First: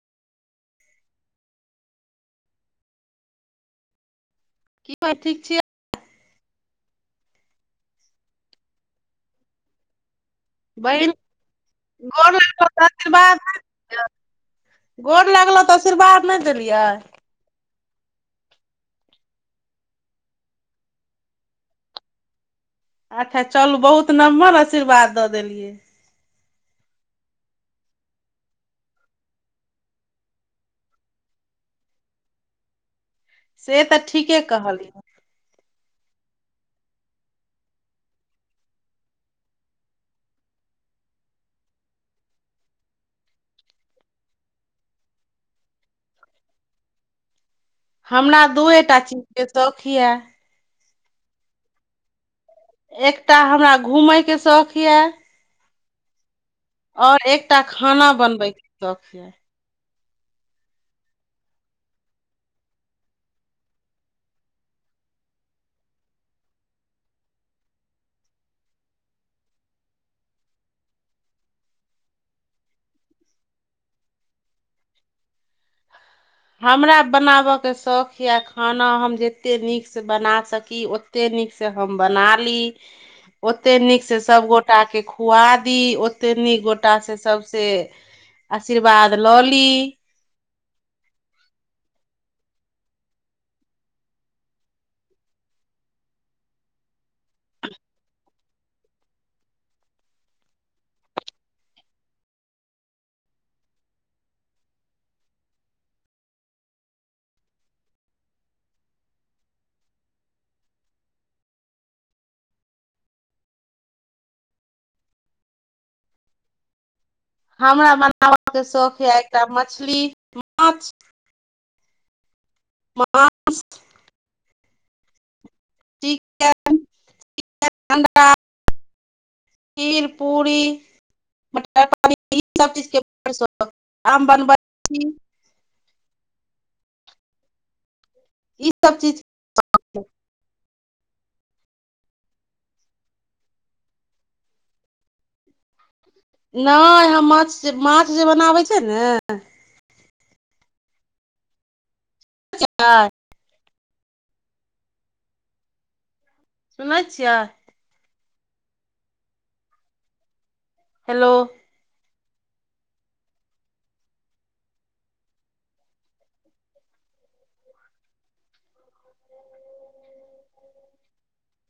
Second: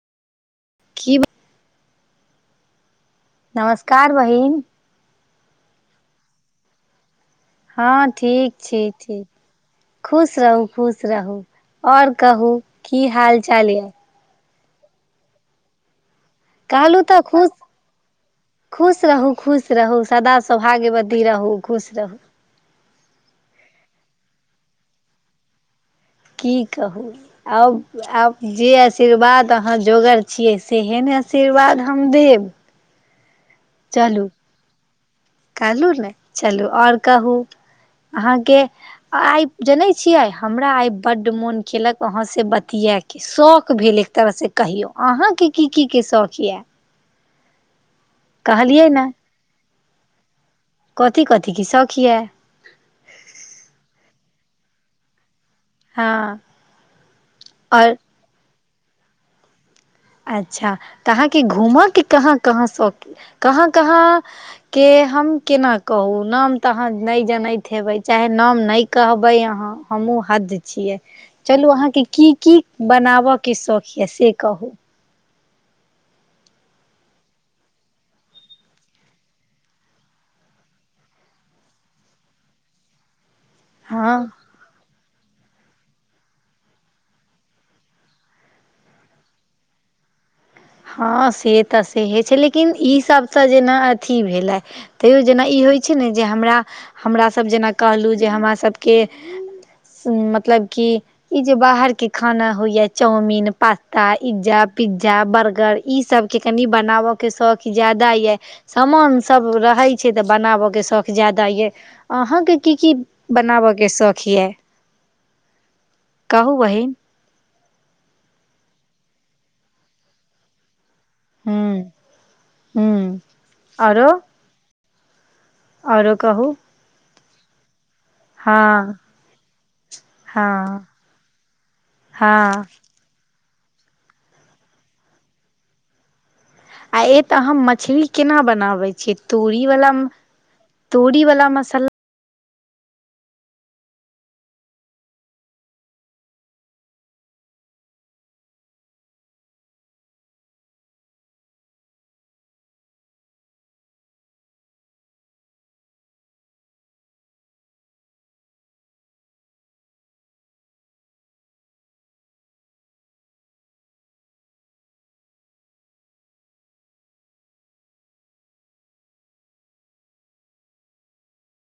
की ब [unintelligible] नमस्कार बहिन की [unintelligible] बहिन ठीक छियै हँ ठीक छी ठीक खुश रहू खुश बहिन रहू और गोर कहु लागलौ तऽ की हाल चाल ये गोड़ लागलौं तऽ शीर्वाद नहि देल कहलू तऽ खुश खुश रहू खुश रहू सदा सौभाग्यवती रहू खुश रहू अच्छा चलू बहुत नम्हर आशीर्वाद दऽ देलियै की कहू आउ आब जे आशीर्वाद अहाँ जोगर छियै सेहे ने आशीर्वाद हम देब से तऽ ठीके कहलियै कहलु ने चलू आओर कहू अहाँके आइ जनैत छियै हमरा आइ बड्ड मोन केलक अहाँसँ बतिएके शौक भेल एक तरह से कहियो अहाँ के की की के शौक ये हमरा दुए टा ने चीजके शौख ये कथी कथी की शौख ये एकटा हमरा घुमयके शौख ये हँ और एकटा आओर खाना बनबै के शौख ये अच्छा तऽ अहाँके घूमके कहाँ कहाँ शौकी कहाँ कहाँ के हम केना कहू नाम तऽ अहाँ नहि जनैत हेबै चाहे नाम नहि कहबै अहाँ हमहहुँ हद छियै चलू अहाँके की की बनाबय के शौख यऽ से कहू हमरा बनाबयके शौक यए खाना हम जतेक नीकसँ बना सकी कते नीक से हम बना ली [inaudible] [inaudible] ओते नीक हँ से सभ गोटा के खुआ दी ओते नीक गोटा से सभसँ आशीर्वाद लली हँ से तऽ सेहे छै लेकिन ईसभसँ जेना अथी भेला तै जेना ई होइ छै ने जे हमरा हमरासभ जेना कहलहुँ जे हमर सभभके मतलब कि ई जे बाहर के खाना होइ या चाउमीन पास्ता इ्जा पिज्जा बर्ग गर ई सबके कनि बनाबऽके शौक जादा अऽ सामान सभ रहै छै तऽ बनाबके शौख जादा ये अहाँके की की बनाबय के शौख यै कहू बहिन हमरा बनाबके शौख यै एकटा मछली माछ हू हू माछ ओरो और चिकन कहू हँ खीर पूरी हँ मटर पानिर ई हँ सब चीज के आ स आम बनबै छी [unintelligible] आ ए तऽ हम मछली केना ई बनाबै सब चीज छिये ओही वाला तोरी वाला मसांला नहि हम माछ माछ जे बनाबै छै ने अ [unintelligible] सुनै छियाय हेलो